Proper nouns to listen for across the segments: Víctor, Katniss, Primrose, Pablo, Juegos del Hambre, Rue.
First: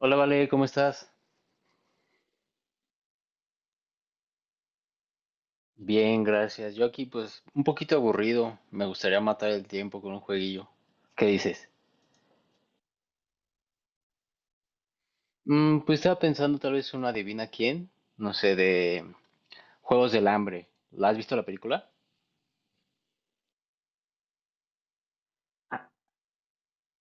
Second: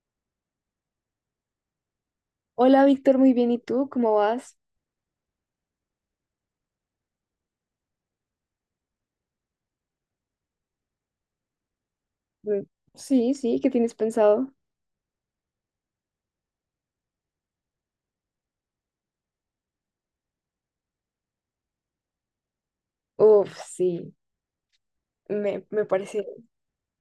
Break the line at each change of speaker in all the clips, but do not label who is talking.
Hola, Vale, ¿cómo estás?
Hola Víctor, muy bien. ¿Y tú? ¿Cómo vas?
Bien, gracias. Yo aquí pues un poquito aburrido. Me gustaría matar el tiempo con un jueguillo. ¿Qué dices?
Mm, Sí, sí, ¿qué tienes pensado?
Pues estaba pensando tal vez una adivina quién, no sé, de Juegos del Hambre. ¿La has visto la película?
Uf, sí, me, me
Ah,
parece,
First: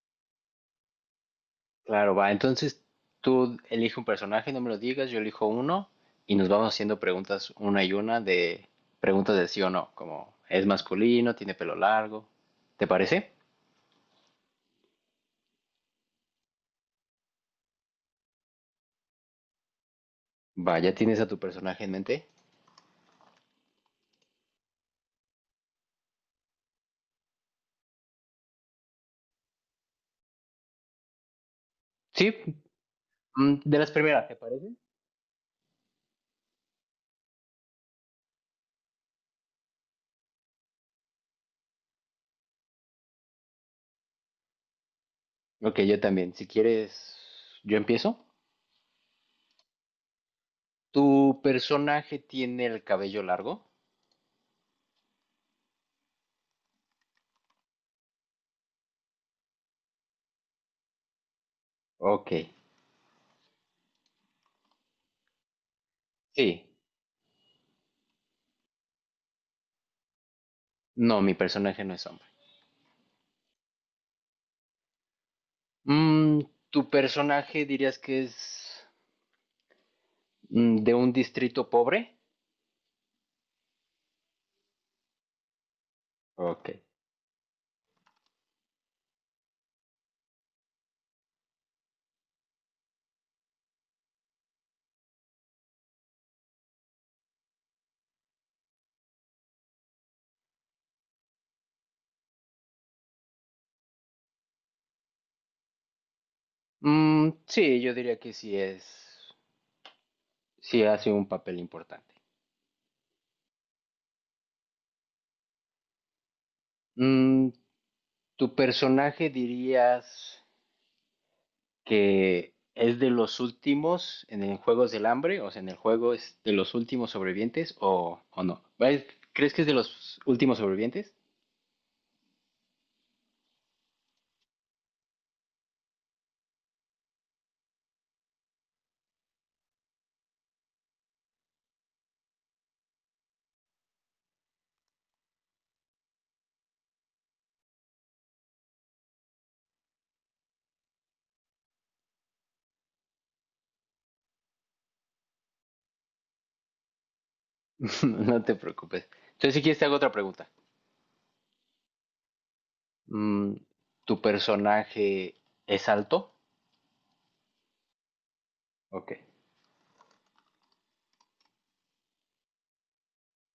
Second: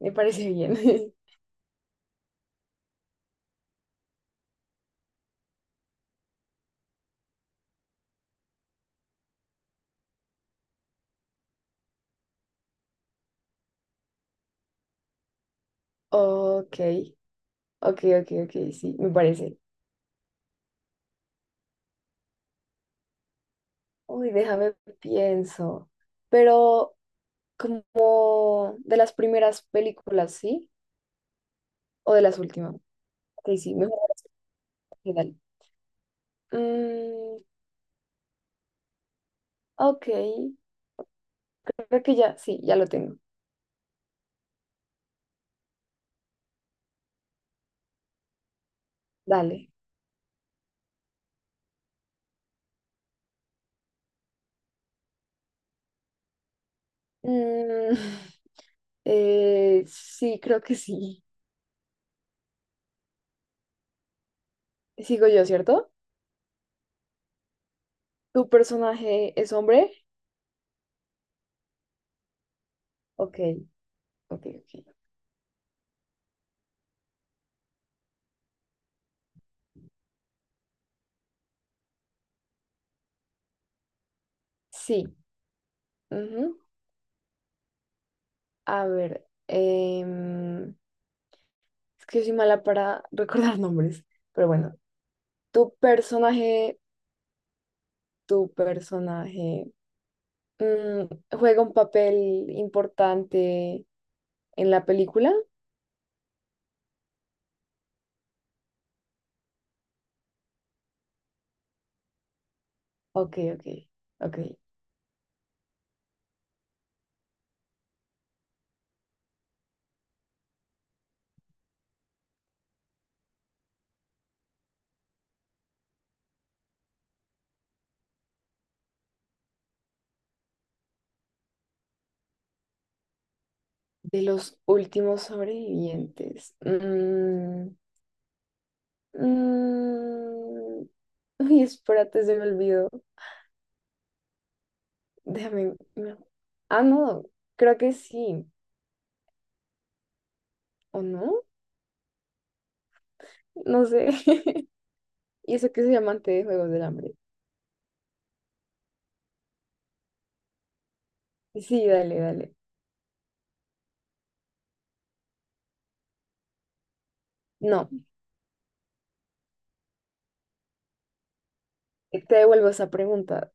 me parece bien.
claro, va. Entonces tú elige un personaje, no me lo digas, yo elijo uno y nos vamos haciendo preguntas una y una de preguntas de sí o no, como es masculino, tiene pelo largo. ¿Te parece?
Ok, ok, ok, ok, sí, me parece.
Va, ¿ya tienes a tu personaje en mente?
Uy, déjame pienso. Pero como de las primeras películas, ¿sí? ¿O de
Sí.
las últimas? Ok, sí,
De las
mejor
primeras, ¿te parece?
que dale. Mm, ok, creo que ya, sí, ya lo tengo.
Ok, yo también. Si quieres, yo empiezo.
Dale.
¿Tu personaje tiene el cabello largo?
Mm, sí, creo que sí.
Ok,
Sigo yo, ¿cierto?
sí.
¿Tu personaje es hombre?
No, mi personaje no es hombre.
Ok, ok, ok.
Mm, ¿Tu personaje dirías que es de un distrito pobre?
Sí, ujú.
Ok.
A ver, es que yo soy mala para recordar nombres, pero bueno. ¿Tu personaje, tu personaje, juega un papel importante en la película?
Sí, yo diría que sí es, sí hace un papel importante.
Ok, ok, ok.
Mm, ¿Tu personaje dirías que es de los últimos en el Juegos del Hambre, o sea, en el juego es de los últimos sobrevivientes o no? ¿Ves? ¿Crees que es de los últimos sobrevivientes?
De los últimos sobrevivientes. Mm, uy, espérate, se me olvidó. Déjame. No. Ah, no, creo que sí. ¿O no? No sé. ¿Y eso que soy amante de Juegos del Hambre?
No te preocupes. Entonces, si quieres, te hago otra pregunta.
Sí, dale, dale.
Mm, ¿Tu personaje es alto?
No,
Ok.
te devuelvo esa pregunta.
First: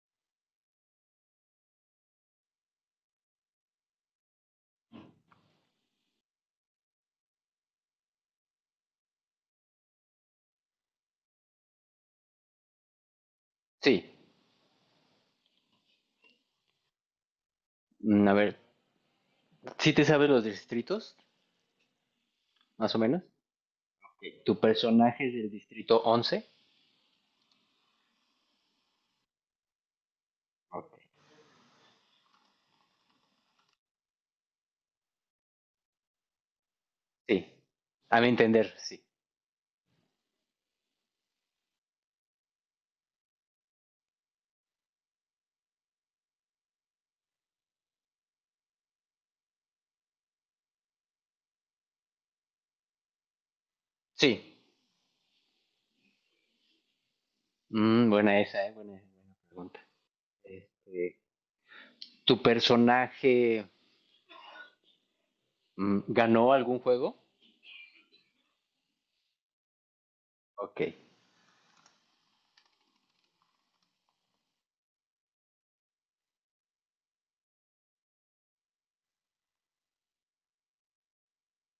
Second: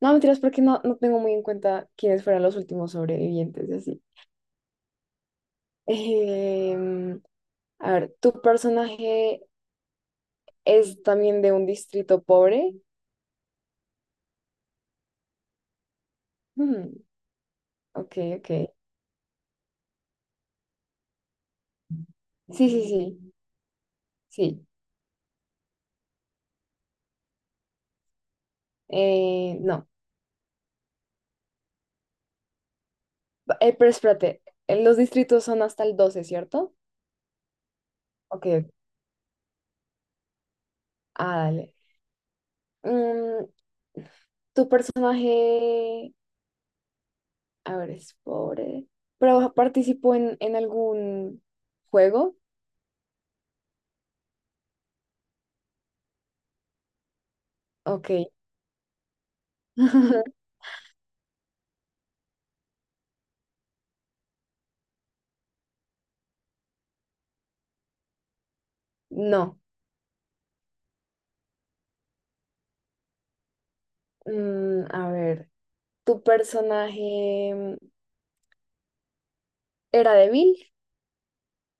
No, mentiras, porque no, no tengo muy en cuenta quiénes fueron los últimos sobrevivientes y así. Em, a ver, ¿tu personaje es también de un distrito pobre?
Sí.
Hmm, ok,
A
ok.
ver, ¿sí te sabes los distritos,
Sí, sí,
más o menos?
sí,
Ok. ¿Tu
sí.
personaje es del distrito once?
No.
Ok.
Pero espérate, los distritos son hasta el doce, ¿cierto?
Sí. A mi
Ok, ok.
entender, sí.
Ah, dale. Mm, ¿Tu personaje, a ver, es pobre, pero participó en algún juego?
Sí.
Ok.
Buena esa, ¿eh? Buena, buena pregunta. Este, ¿tu personaje ganó algún juego?
No.
Ok.
A ver, ¿tu personaje era débil,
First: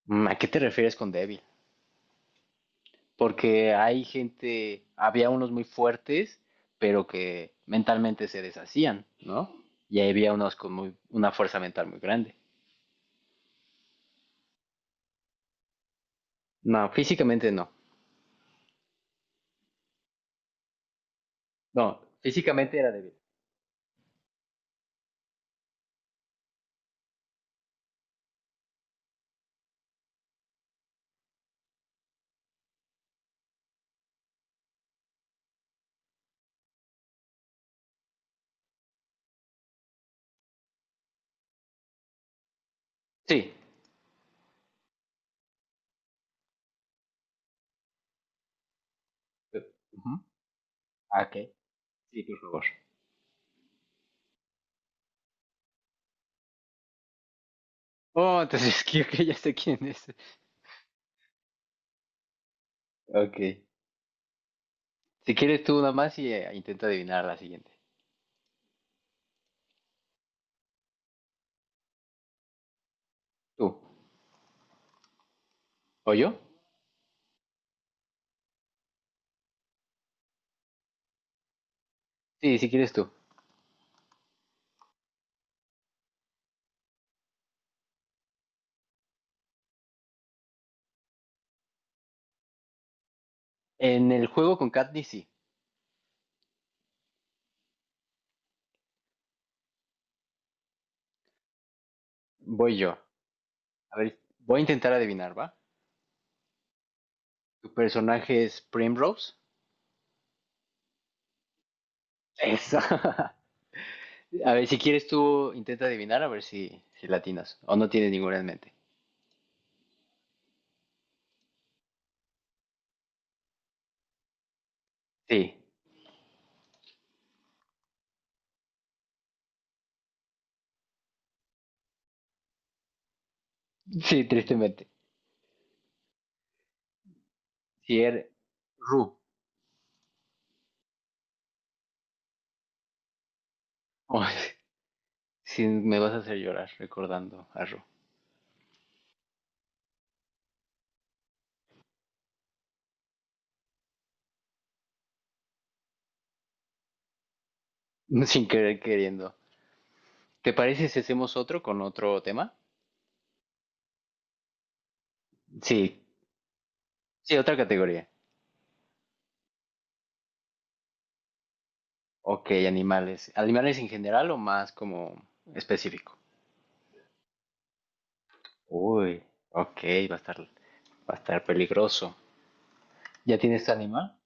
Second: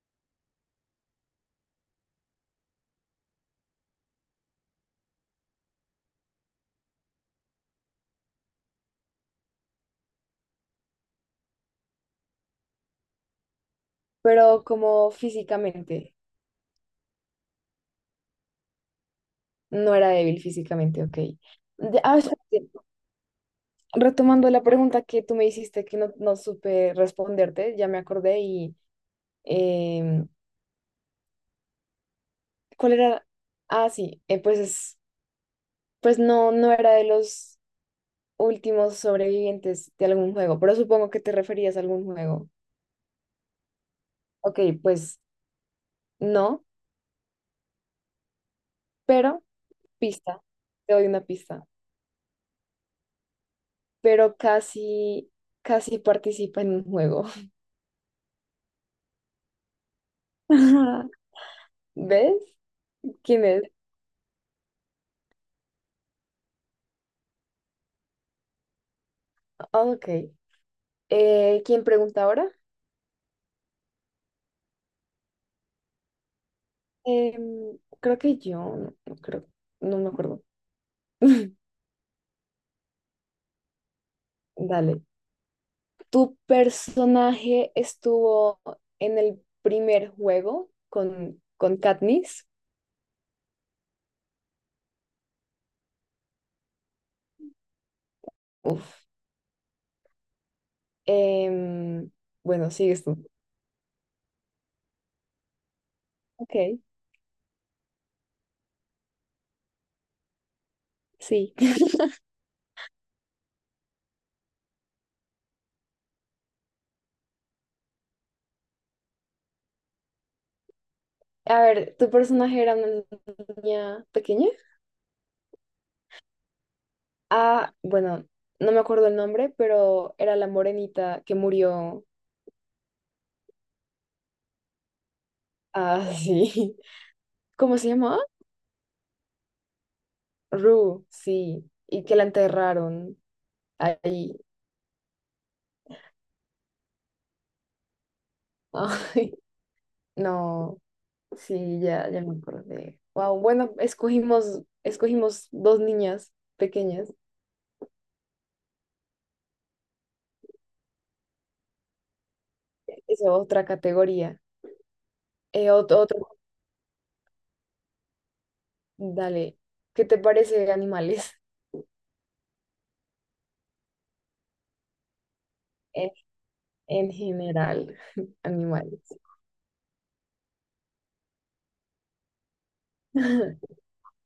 Mm, ¿a qué te refieres con débil? Porque hay gente, había unos muy fuertes, pero que mentalmente se deshacían, ¿no? Y había unos con muy, una fuerza mental muy grande.
pero como físicamente?
No, físicamente no.
No era débil físicamente, ok.
No,
Ah, espérate,
físicamente era débil.
retomando la pregunta que tú me hiciste que no, no supe responderte, ya me acordé y... em, ¿cuál era? Ah, sí, pues, pues no, no era de los últimos sobrevivientes de algún juego, pero supongo que te referías a algún juego.
Sí.
Ok, pues no, pero
Ujú.
pista, te doy una
Ah, ok.
pista,
Sí, por favor.
pero casi, casi participa en un juego.
Oh, entonces creo que ya sé quién es.
Ajá. ¿Ves?
Ok.
¿Quién es?
Si quieres tú nada más y intenta adivinar la siguiente.
Ah, ok. ¿Quién pregunta ahora?
¿Tú? ¿O yo?
Creo que yo, no, no creo, no me acuerdo.
Sí, si quieres tú.
Dale. ¿Tu personaje estuvo en el primer juego con Katniss?
En el juego con Katniss, sí.
Uf. Em, bueno,
Voy yo.
sigues tú.
A ver, voy a intentar adivinar, ¿va?
Ok,
¿Tu personaje es Primrose?
sí.
Eso. A ver, si quieres tú intenta adivinar, a ver si, si latinas. O no tienes ninguna en mente.
A ver, ¿tu personaje era una niña pequeña?
Sí,
Ah, bueno, no me acuerdo el nombre, pero era la morenita que murió.
sí, tristemente.
Ah, sí. ¿Cómo se
Si
llamaba?
eres Ru.
Rue, sí. Y que la enterraron
Oh,
ahí.
sí, me vas a hacer llorar recordando a Ru.
Ay, no. Sí, ya, ya me acordé. Wow, bueno, escogimos dos niñas pequeñas.
Sin querer queriendo. ¿Te parece si hacemos otro con otro tema?
Es otra categoría.
Sí,
Otro,
sí, otra categoría.
dale. ¿Qué te parece animales?
Ok, animales. ¿Animales en general o más como
En,
específico?
en general, animales.
Uy, ok, va a estar peligroso. ¿Ya tienes tu animal?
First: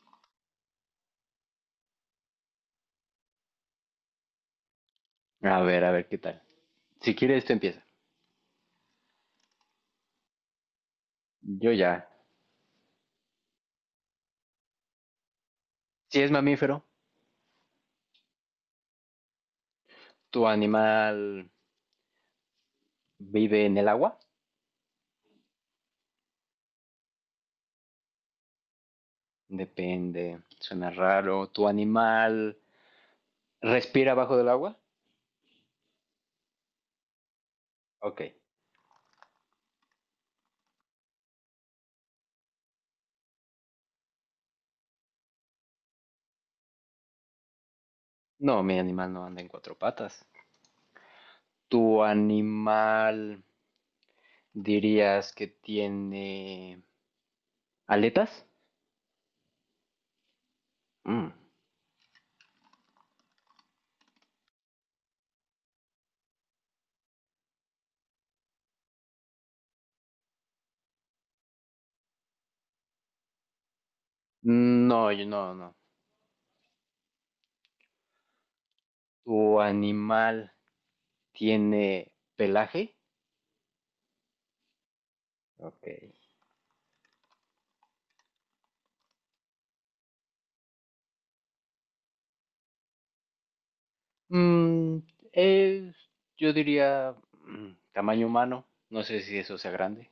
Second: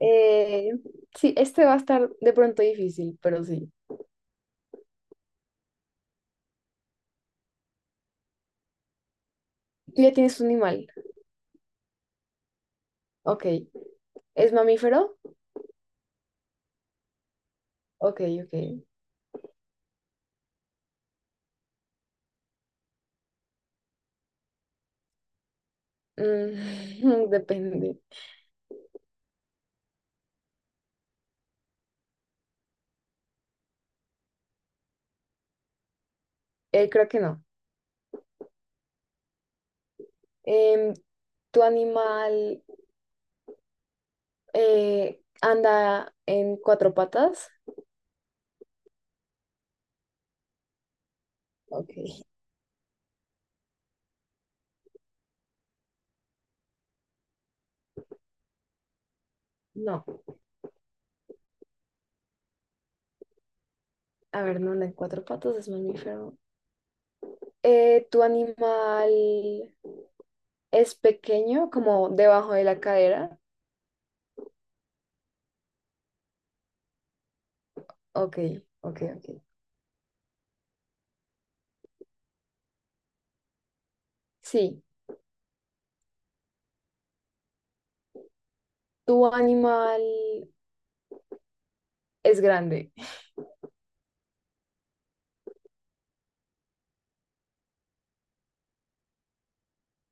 Eh, sí, este va a estar de pronto difícil, pero sí.
A ver qué tal. Si quieres, tú empieza.
Tú ya tienes un animal.
Yo ya.
Ok. ¿Es mamífero?
Si es mamífero,
Ok, ok.
¿tu animal vive en el agua?
Mm, depende.
Depende, suena raro. ¿Tu animal respira bajo del agua?
Creo que no.
Ok.
Em, ¿Tu animal anda en cuatro patas?
No, mi animal no anda en cuatro patas.
Ok.
¿Tu animal dirías que tiene aletas?
No,
Mm,
a ver, no anda en cuatro patas, es mamífero. ¿Tu animal es pequeño, como debajo de la cadera?
No, no, no.
Ok, ok, ok.
¿Tu animal tiene pelaje?
Sí.
Ok.
¿Tu animal es grande?
Mm, es, yo diría, tamaño humano. No sé si eso sea grande.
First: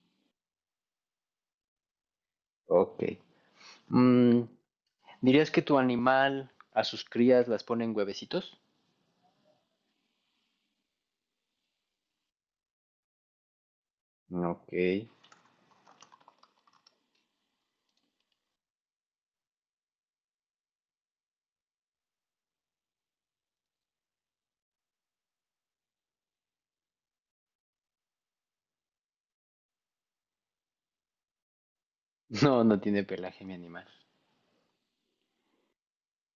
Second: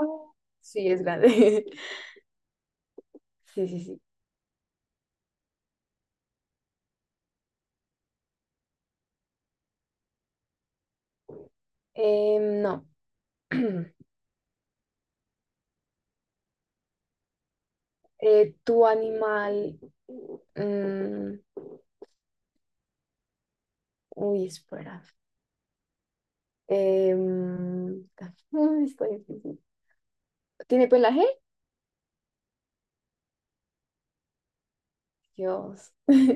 Oh, sí, es grande.
Ok.
Sí, sí, sí.
Mm, ¿Dirías que tu animal a sus crías las pone en huevecitos?
No.
Ok.
¿Tu animal... mm, uy, espera. em está difícil. ¿Tiene pelaje?
No, no tiene pelaje mi animal.
Dios.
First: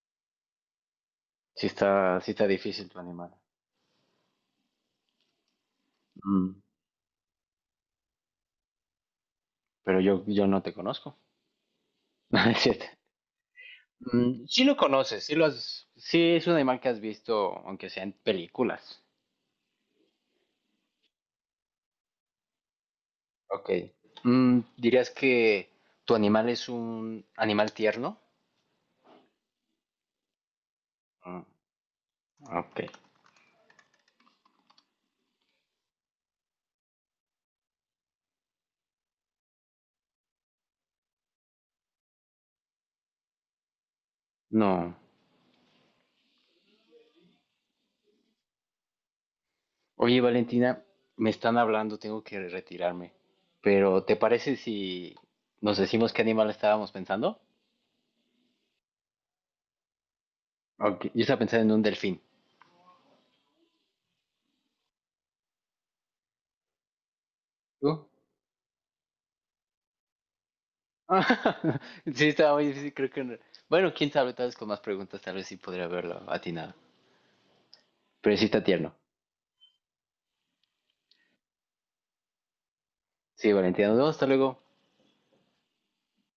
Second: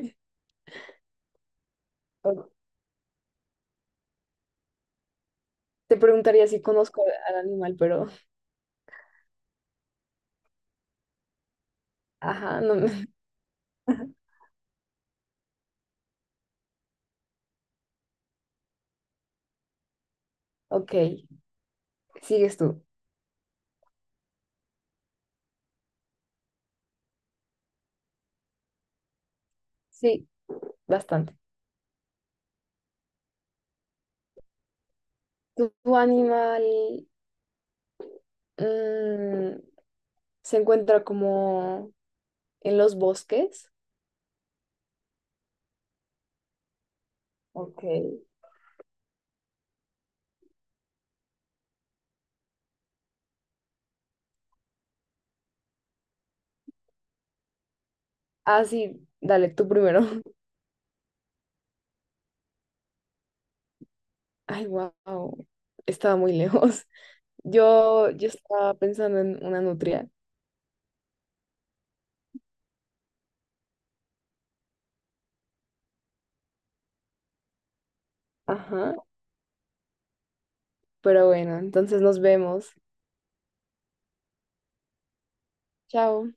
Sí está
O-
difícil tu animal.
te preguntaría
Mm,
si conozco al animal, pero...
pero yo no te conozco. No, es
Ajá, no
cierto.
me...
Sí lo conoces, sí, sí es un animal que has visto, aunque sea en películas.
Ok, sigues tú.
Ok. ¿Dirías que tu animal es un animal tierno?
Sí, bastante.
Mm, ok.
¿Tu, tu animal mm, se encuentra como en los bosques?
No.
Ok.
Oye, Valentina, me están hablando, tengo que retirarme. Pero, ¿te parece si nos decimos qué animal estábamos pensando?
Ah, sí, dale, tú primero.
Ok, yo estaba pensando en un delfín.
Ay, wow. Estaba muy lejos.
¿Tú?
Yo estaba pensando en una nutria.
Sí, estaba muy difícil, creo que no. Bueno, quién sabe, tal vez con más preguntas, tal vez sí podría haberlo atinado. Pero sí está
Ajá.
tierno.
Pero bueno, entonces nos vemos.
Sí, Valentina, nos vemos, hasta luego.
Chao.